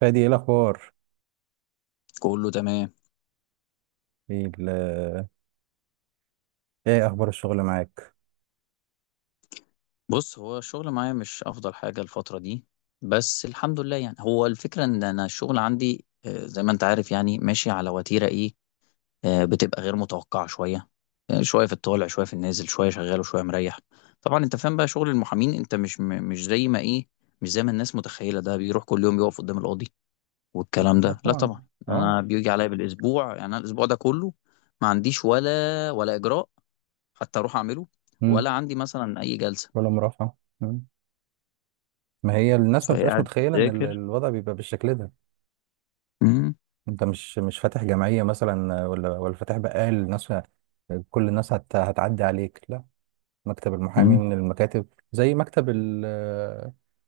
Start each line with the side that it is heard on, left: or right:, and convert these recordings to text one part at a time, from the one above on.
right: فادي، ايه الاخبار؟
left: كله تمام.
right: ايه ال- ايه اخبار الشغل معاك؟
left: بص، هو الشغل معايا مش افضل حاجة الفترة دي. بس الحمد لله، يعني هو الفكرة ان انا الشغل عندي زي ما انت عارف، يعني ماشي على وتيرة ايه. بتبقى غير متوقعة شوية. شوية في الطالع شوية في النازل شوية شغال وشوية مريح. طبعا انت فاهم بقى شغل المحامين، انت مش مش زي ما ايه، مش زي ما الناس متخيلة ده بيروح كل يوم يقف قدام القاضي والكلام
right: لا
left: ده، لا
right: طبعا.
left: طبعا.
right: اه.
left: انا بيجي عليا بالاسبوع، يعني انا الاسبوع ده كله ما عنديش ولا اجراء حتى اروح اعمله،
right: امم.
left: ولا عندي مثلا اي جلسة.
right: ولا مرافعه، مم. ما هي الناس ما
left: فهي
right: بتبقاش
left: قاعد
right: متخيله ان
left: بتذاكر.
right: الوضع بيبقى بالشكل ده.
left: مم.
right: انت مش فاتح جمعيه مثلا، ولا فاتح بقال الناس. كل الناس هتعدي عليك، لا. مكتب المحامي
left: مم.
right: من المكاتب زي مكتب ال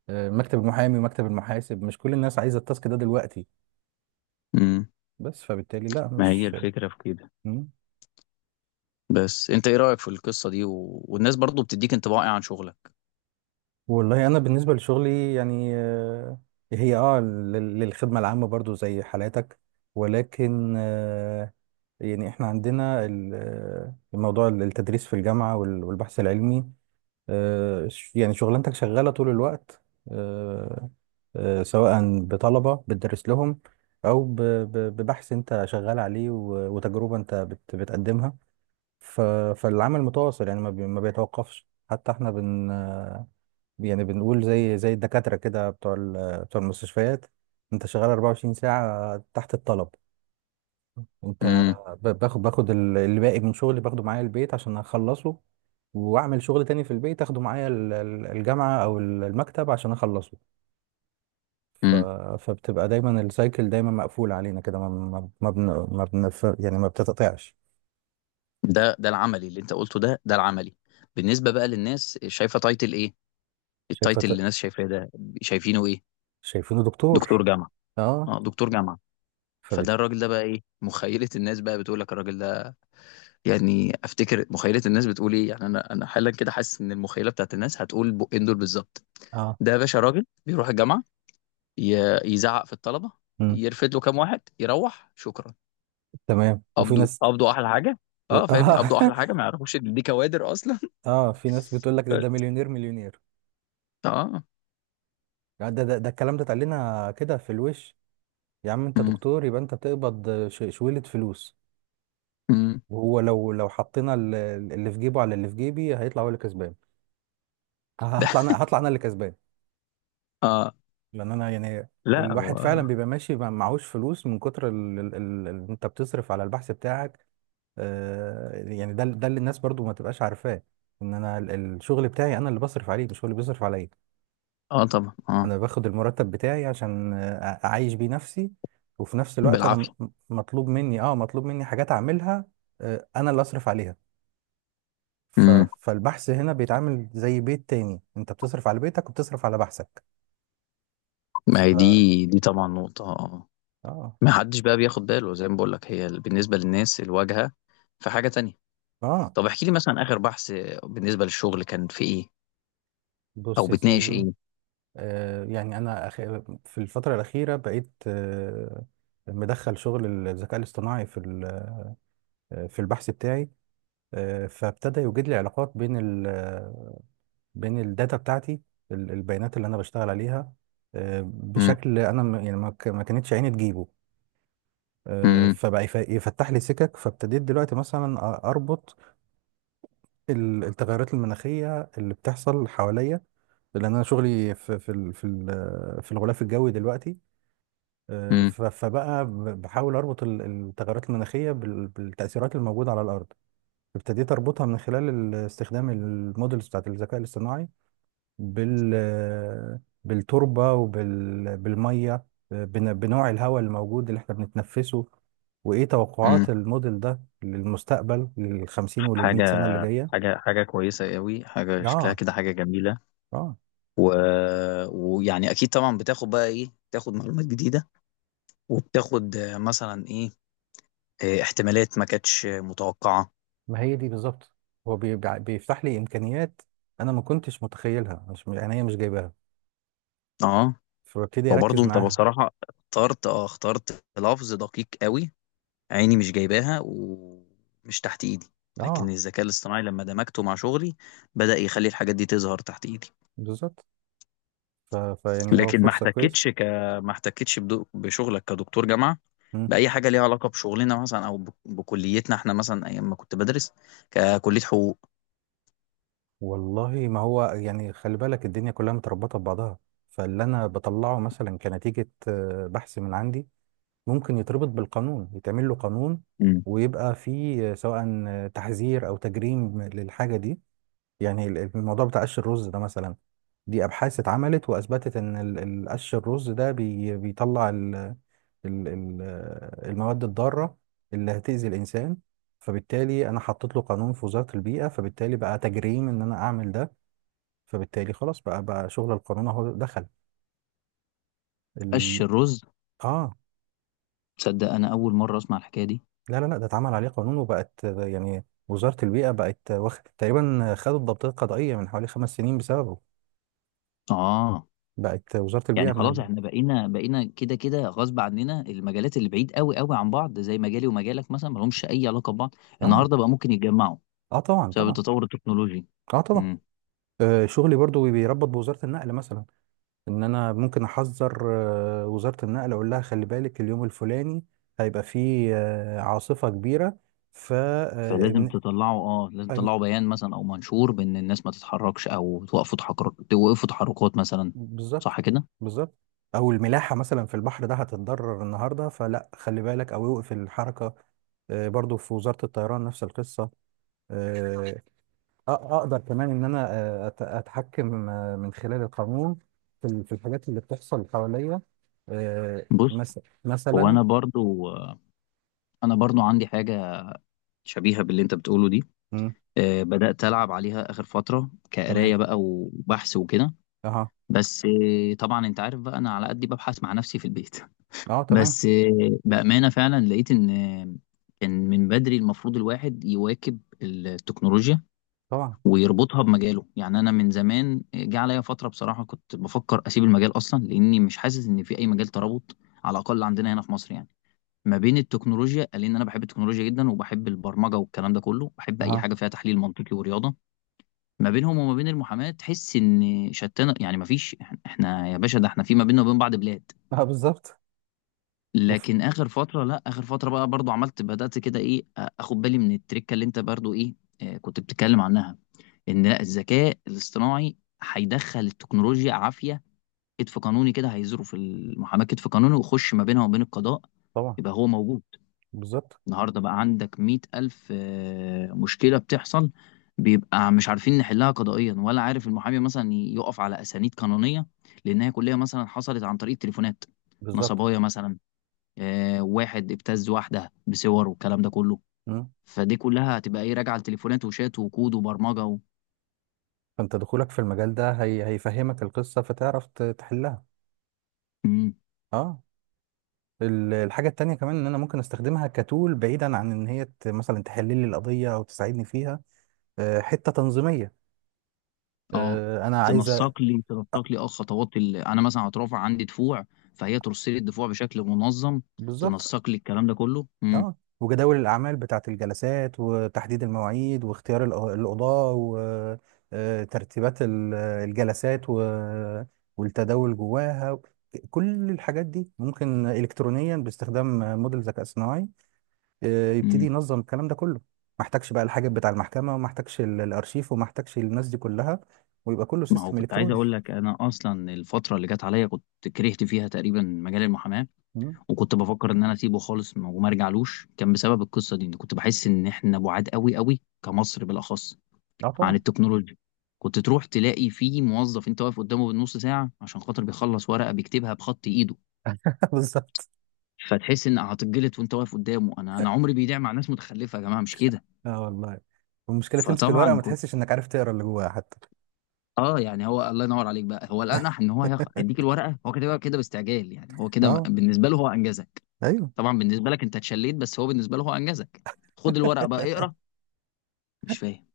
right: آه، مكتب المحامي ومكتب المحاسب مش كل الناس عايزه التاسك ده دلوقتي.
left: مم.
right: بس فبالتالي لا،
left: ما هي
right: مش.
left: الفكرة في كده.
right: مم.
left: بس انت ايه رأيك في القصة دي والناس برضو بتديك انطباع ايه عن شغلك؟
right: والله انا بالنسبه لشغلي يعني، هي للخدمه العامه برضو زي حالاتك، ولكن، يعني احنا عندنا الموضوع التدريس في الجامعه والبحث العلمي. يعني شغلانتك شغاله طول الوقت. آه، سواء بطلبه بتدرس لهم، او ببحث انت شغال عليه و وتجربه انت بتقدمها. ف- فالعمل متواصل يعني ما بيتوقفش، حتى احنا يعني بنقول زي الدكاترة كده، بتوع المستشفيات. انت شغال 24 ساعة تحت الطلب. انت
left: مم.
right: باخد اللي باقي من شغلي باخده معايا البيت عشان اخلصه، واعمل شغل تاني في البيت، اخده معايا الجامعة او المكتب عشان اخلصه. ف...
left: مم.
right: فبتبقى دايما السايكل دايما مقفول علينا كده، ما ما ما, يعني ما بتتقطعش.
left: ده العملي اللي انت قلته، ده العملي. بالنسبة بقى للناس، شايفة تايتل ايه؟
right: شايفه.
left: التايتل اللي الناس شايفاه ده، شايفينه ايه؟
right: شايفينه
left: دكتور
right: دكتور.
left: جامعة.
right: اه.
left: اه دكتور جامعة.
right: فبت
left: فده الراجل ده بقى ايه، مخيلة الناس بقى بتقول لك الراجل ده، يعني افتكر مخيلة الناس بتقول ايه، يعني انا حالا كده حاسس ان المخيلة بتاعت الناس هتقول بقين دول بالظبط.
right: اه.
left: ده يا باشا راجل بيروح الجامعة، يزعق في الطلبه،
right: مم.
left: يرفد له كام واحد يروح شكرا.
right: تمام، وفي
left: قبضوا
right: ناس
left: قبضوا احلى حاجه. اه فاهمني،
right: اه
left: قبضوا احلى حاجه، ما يعرفوش ان دي كوادر اصلا
right: اه، في ناس بتقول لك ده
left: بس.
right: مليونير مليونير.
left: اه.
right: يعني ده الكلام ده اتقالنا كده في الوش. يا عم انت
left: امم.
right: دكتور، يبقى انت بتقبض شويلة فلوس.
left: امم.
right: وهو لو حطينا اللي في جيبه على اللي في جيبي، هيطلع هو اللي كسبان. ه-
left: ده.
right: هطلع انا هطلع انا اللي كسبان.
left: اه.
right: لان انا يعني،
left: لا هو.
right: الواحد فعلا بيبقى ماشي معهوش فلوس من كتر اللي انت بتصرف على البحث بتاعك. يعني ده اللي الناس برضو ما تبقاش عارفاه، ان انا الشغل بتاعي انا اللي بصرف عليه، مش هو اللي بيصرف عليا.
left: اه طبعا اه.
right: انا باخد المرتب بتاعي عشان اعيش بيه نفسي، وفي نفس الوقت انا
left: بالعافيه.
right: مطلوب مني حاجات اعملها. انا اللي اصرف عليها. ف-
left: امم.
right: فالبحث هنا بيتعامل زي بيت تاني، انت بتصرف على بيتك وبتصرف على بحثك.
left: ما
right: ف
left: هي دي طبعا نقطه، اه.
right: اه.
left: ما حدش بقى بياخد باله، زي ما بقول لك، هي بالنسبه للناس الواجهه. في حاجه تانية؟
right: اه.
left: طب احكي لي مثلا، اخر بحث بالنسبه للشغل كان في ايه، او
right: بص يا
left: بتناقش
right: سيدي.
left: ايه؟
right: يعني انا، في الفترة الأخيرة بقيت، مدخل شغل الذكاء الاصطناعي في البحث بتاعي. فابتدى يوجد لي علاقات بين الداتا بتاعتي، البيانات اللي انا بشتغل عليها،
left: امم.
right: بشكل انا يعني ما كانتش عيني تجيبه.
left: امم.
right: فبقى يفتح لي سكك، فابتديت دلوقتي مثلا اربط التغيرات المناخيه اللي بتحصل حواليا، لان انا شغلي في الغلاف الجوي دلوقتي.
left: امم.
right: فبقى بحاول اربط التغيرات المناخيه بالتاثيرات الموجوده على الارض. ابتديت اربطها من خلال استخدام المودلز بتاعت الذكاء الاصطناعي، بال بالتربة وبالمية، بنوع الهواء الموجود اللي احنا بنتنفسه، وإيه
left: امم.
right: توقعات الموديل ده للمستقبل، للخمسين وللمية سنة
left: حاجه.
right: اللي جاية؟
left: حاجة كويسة قوي، حاجة شكلها
right: آه
left: كده حاجة جميلة.
right: آه
left: و... ويعني أكيد طبعا بتاخد بقى إيه، بتاخد معلومات جديدة، وبتاخد مثلا إيه، احتمالات ما كانتش متوقعة.
right: ما هي دي بالظبط. هو بيفتح لي إمكانيات أنا ما كنتش متخيلها، مش يعني هي مش جايباها.
left: أه.
right: فببتدي
left: وبرضه
right: أركز
left: أنت
right: معاها.
left: بصراحة اخترت اخترت لفظ دقيق قوي، عيني مش جايباها ومش تحت إيدي، لكن
right: آه،
left: الذكاء الاصطناعي لما دمجته مع شغلي بدأ يخلي الحاجات دي تظهر تحت إيدي.
right: بالظبط. فيعني هو
left: لكن
right: فرصة كويسة.
left: ما احتكتش بشغلك كدكتور جامعة بأي حاجة ليها علاقة بشغلنا، مثلا أو بكليتنا إحنا، مثلا أيام ما كنت بدرس ككلية حقوق.
right: والله، ما هو يعني، خلي بالك الدنيا كلها متربطة ببعضها. فاللي أنا بطلعه مثلا كنتيجة بحث من عندي، ممكن يتربط بالقانون، يتعمل له قانون،
left: مم.
right: ويبقى فيه سواء تحذير أو تجريم للحاجة دي. يعني الموضوع بتاع قش الرز ده مثلا، دي أبحاث اتعملت وأثبتت إن قش الرز ده بيطلع ال- ال- المواد الضارة اللي هتأذي الإنسان. فبالتالي أنا حطيت له قانون في وزارة البيئة، فبالتالي بقى تجريم إن أنا أعمل ده. فبالتالي خلاص بقى شغل القانون اهو دخل
left: قش
right: ال...
left: الرز.
right: اه.
left: تصدق انا اول مره اسمع الحكايه دي.
right: لا لا لا، ده اتعمل عليه قانون، وبقت يعني وزارة البيئة بقت واخد تقريبا، خدوا الضبطية القضائية من حوالي 5 سنين بسببه.
left: اه.
right: بقت وزارة البيئة
left: يعني خلاص احنا بقينا كده كده غصب عننا، المجالات اللي بعيد قوي قوي عن بعض، زي مجالي ومجالك مثلا ملهمش اي علاقه ببعض.
right: اه.
left: النهارده بقى ممكن يتجمعوا
right: اه طبعا
left: بسبب
right: طبعا.
left: التطور التكنولوجي.
right: اه طبعا.
left: امم.
right: شغلي برضو بيربط بوزارة النقل مثلا، ان انا ممكن احذر وزارة النقل، اقول لها خلي بالك اليوم الفلاني هيبقى فيه عاصفة كبيرة. ف
left: فلازم تطلعوا اه لازم تطلعوا بيان مثلا او منشور بان الناس ما تتحركش، او توقفوا تحرك توقفوا تحركات مثلا.
right: بالظبط.
left: صح كده؟
right: بالظبط. او الملاحه مثلا في البحر، ده هتتضرر النهارده، فلا خلي بالك، او يوقف الحركه. برضو في وزاره الطيران نفس القصه. آه، اقدر كمان ان انا، اتحكم من خلال القانون في الحاجات اللي بتحصل حواليا،
left: بص، هو
right: مثلا.
left: انا برضو عندي حاجه شبيهه باللي انت بتقوله دي.
right: مم.
left: بدات العب عليها اخر فتره
right: تمام.
left: كقرايه بقى وبحث وكده.
right: اها.
left: بس طبعا انت عارف بقى انا على قد ببحث مع نفسي في البيت
right: اه، تمام.
left: بس بامانه فعلا لقيت ان كان من بدري المفروض الواحد يواكب التكنولوجيا
right: طبعا.
left: ويربطها بمجاله. يعني انا من زمان جه عليا فتره بصراحه كنت بفكر اسيب المجال اصلا، لاني مش حاسس ان في اي مجال ترابط، على الاقل عندنا هنا في مصر يعني، ما بين التكنولوجيا، لان انا بحب التكنولوجيا جدا وبحب البرمجه والكلام ده كله، بحب اي
right: اها.
left: حاجه فيها تحليل منطقي ورياضه، ما بينهم وما بين المحاماه تحس ان شتان، يعني ما فيش. احنا يا باشا، ده احنا في ما بيننا وبين بعض بلاد.
right: اه، بالظبط. اوف.
left: لكن اخر فتره، لا اخر فتره بقى برضو عملت بدات كده ايه، اخد بالي من التركه اللي انت برضو ايه كنت بتتكلم عنها، ان لا الذكاء الاصطناعي هيدخل التكنولوجيا عافيه، كتف قانوني كده هيزروا في المحاماه كتف قانوني ويخش ما بينها وبين القضاء.
right: طبعا.
left: يبقى هو موجود.
right: بالظبط.
left: النهارده بقى عندك 100,000 مشكلة بتحصل، بيبقى مش عارفين نحلها قضائيا، ولا عارف المحامي مثلا يقف على أسانيد قانونية لأنها كلها مثلا حصلت عن طريق التليفونات،
right: بالظبط.
left: نصبايا مثلا، واحد ابتز واحدة بصور والكلام ده كله.
right: مم.
left: فدي كلها هتبقى ايه راجعة لتليفونات وشات وكود وبرمجة
right: فانت دخولك في المجال ده هيفهمك القصه، فتعرف تحلها.
left: مم.
right: اه. الحاجة التانية كمان ان انا ممكن استخدمها كتول، بعيدا عن ان هي مثلا تحل لي القضية او تساعدني فيها. حتة تنظيمية.
left: اه،
right: انا عايزة، آه،
left: تنسق لي خطوات انا مثلا هترافع عندي دفوع، فهي ترسل لي الدفوع بشكل منظم،
right: بالظبط.
left: تنسق لي الكلام ده كله. مم.
right: اه، وجداول الاعمال بتاعة الجلسات وتحديد المواعيد واختيار القضاة، وترتيبات الجلسات والتداول جواها، كل الحاجات دي ممكن الكترونيا باستخدام موديل ذكاء صناعي. يبتدي
left: مم.
right: ينظم الكلام ده كله. ما احتاجش بقى الحاجة بتاع المحكمة، وما احتاجش الارشيف، وما احتاجش الناس دي كلها، ويبقى كله
left: ما هو
right: سيستم
left: كنت عايز
right: الكتروني.
left: اقول لك، انا اصلا الفتره اللي جت عليا كنت كرهت فيها تقريبا مجال المحاماه،
right: مم.
left: وكنت بفكر ان انا اسيبه خالص وما ارجعلوش، كان بسبب القصه دي، إن كنت بحس ان احنا بعاد قوي قوي كمصر بالاخص
right: اه،
left: عن
right: طبعا.
left: التكنولوجيا. كنت تروح تلاقي فيه موظف انت واقف قدامه بالنص ساعه عشان خاطر بيخلص ورقه بيكتبها بخط ايده،
right: بالظبط.
left: فتحس ان هتتجلط وانت واقف قدامه، انا عمري بيضيع مع ناس متخلفه يا جماعه، مش كده؟
right: اه، والله. والمشكلة تمسك الورقة
left: فطبعا
right: ما تحسش انك عارف تقرا اللي جواها حتى.
left: يعني هو الله ينوّر عليك بقى، هو الأنَح إن هو هيدّيك الورقة، هو كاتبها كده باستعجال، يعني هو كده
right: اه.
left: بالنسبة له هو أنجزك،
right: ايوه.
left: طبعًا بالنسبة لك أنت اتشلّيت، بس هو بالنسبة له هو أنجزك. خُد الورقة بقى اقرا، مش فاهم،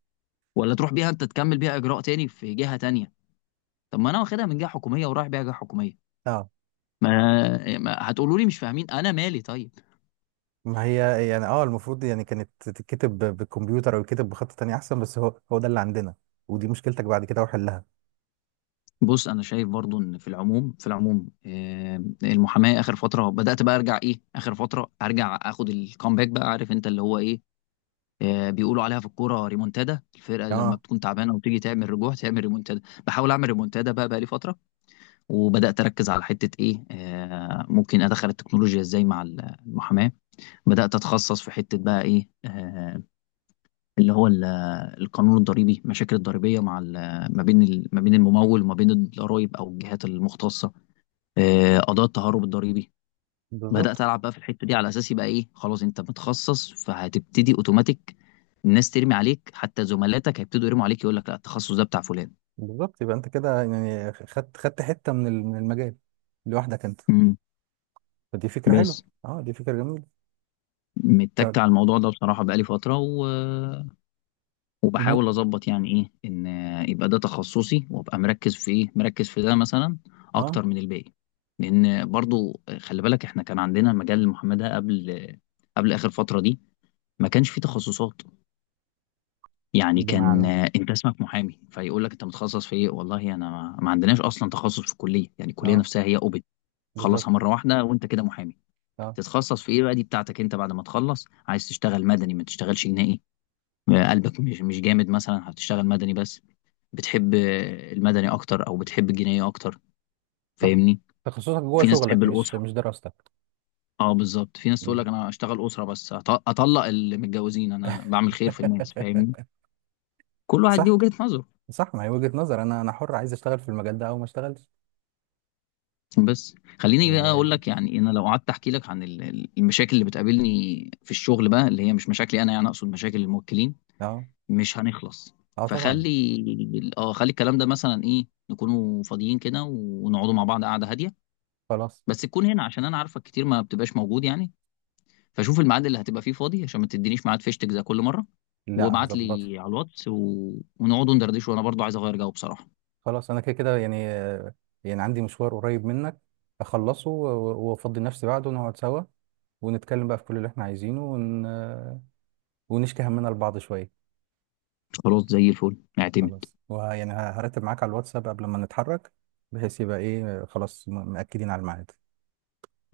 left: والّا تروح بيها أنت تكمّل بيها إجراء تاني في جهة تانية، طَب ما أنا واخدها من جهة حكومية ورايح بيها جهة حكومية،
right: اه.
left: ما هتقولوا لي مش فاهمين، أنا مالي طيب؟
right: ما هي يعني، المفروض يعني كانت تتكتب بالكمبيوتر، او يتكتب بخط تاني احسن، بس هو ده اللي عندنا، ودي مشكلتك بعد كده وحلها.
left: بُص، أنا شايف برضه إن في العموم المحاماة آخر فترة بدأت بقى أرجع إيه، آخر فترة آخُد الcomeback بقى، عارف أنت اللي هو إيه، بيقولوا عليها في الكوره ريمونتادا، الفرقه اللي لما
right: اه،
left: بتكون تعبانه وتيجي تعمل رجوع تعمل ريمونتادا. بحاول اعمل ريمونتادا بقى لي فتره، وبدات اركز على حته ايه ممكن ادخل التكنولوجيا ازاي مع المحاماه، بدات اتخصص في حته بقى ايه اللي هو القانون الضريبي، المشاكل الضريبيه مع ما بين الممول وما بين الضرائب او الجهات المختصه، قضايا التهرب الضريبي.
right: بالظبط،
left: بدأت ألعب بقى في الحتة دي على أساس يبقى إيه، خلاص أنت متخصص فهتبتدي أوتوماتيك الناس ترمي عليك، حتى زملاتك هيبتدوا يرموا عليك يقول لك لا التخصص ده بتاع فلان.
right: بالظبط. يبقى انت كده يعني خدت حتة من من المجال لوحدك انت.
left: امم.
right: فدي فكرة حلوة،
left: بس
right: اه، دي فكرة جميلة.
left: متك
right: ك...
left: على الموضوع ده بصراحة بقالي فترة
right: مو-
left: وبحاول أظبط يعني إيه إن يبقى ده تخصصي وأبقى مركز في إيه، مركز في ده مثلا
right: اه،
left: أكتر من الباقي. لأن برضو خلي بالك إحنا كان عندنا مجال المحاماة ده قبل، قبل آخر فترة دي، ما كانش فيه تخصصات، يعني كان
right: بمعنى.
left: انت اسمك محامي فيقول لك انت متخصص في ايه، والله انا ما عندناش اصلا تخصص في الكليه، يعني الكليه
right: اه،
left: نفسها هي اوبت تخلصها
right: بالظبط.
left: مره واحده وانت كده محامي.
right: اه،
left: تتخصص في ايه بقى دي بتاعتك انت، بعد ما تخلص عايز تشتغل مدني ما تشتغلش جنائي، قلبك مش جامد مثلا هتشتغل مدني بس، بتحب المدني اكتر او بتحب الجنائي اكتر،
right: صح.
left: فاهمني؟
right: تخصصك جوه
left: في ناس تحب
right: شغلك مش
left: الاسره،
right: مش دراستك.
left: اه بالظبط، في ناس تقول
right: مم.
left: لك انا اشتغل اسره بس، اطلق اللي متجوزين، انا بعمل خير في الناس، فاهمني؟ كل واحد ليه
right: صح.
left: وجهة نظره.
right: صح، ما هي وجهة نظر، انا حر عايز اشتغل في المجال ده او ما اشتغلش.
left: بس خليني بقى
right: والله.
left: اقول لك، يعني انا لو قعدت احكي لك عن المشاكل اللي بتقابلني في الشغل بقى، اللي هي مش مشاكلي انا، يعني اقصد مشاكل الموكلين،
right: اه.
left: مش هنخلص.
right: اه، طبعا.
left: فخلي خلي الكلام ده مثلا ايه، نكونوا فاضيين كده ونقعدوا مع بعض قعده هاديه،
right: خلاص.
left: بس تكون هنا عشان انا عارفك كتير ما بتبقاش موجود يعني، فشوف الميعاد اللي هتبقى فيه فاضي عشان ما تدينيش ميعاد فيشتك زي كل مره،
right: لا،
left: وابعت
right: هظبطها.
left: لي على الواتس ونقعدوا ندردش، وانا برضو عايز اغير جو بصراحه.
right: خلاص انا كده كده يعني، يعني عندي مشوار قريب منك، اخلصه وافضي نفسي بعده ونقعد سوا، ونتكلم بقى في كل اللي احنا عايزينه، ون... آه، ونشكي همنا لبعض شوية.
left: خلاص زي الفل اعتمد.
right: خلاص. ويعني هرتب معاك على الواتساب قبل ما نتحرك، بحيث يبقى ايه، خلاص مأكدين على الميعاد.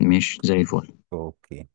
left: ماشي زي الفل.
right: اوكي.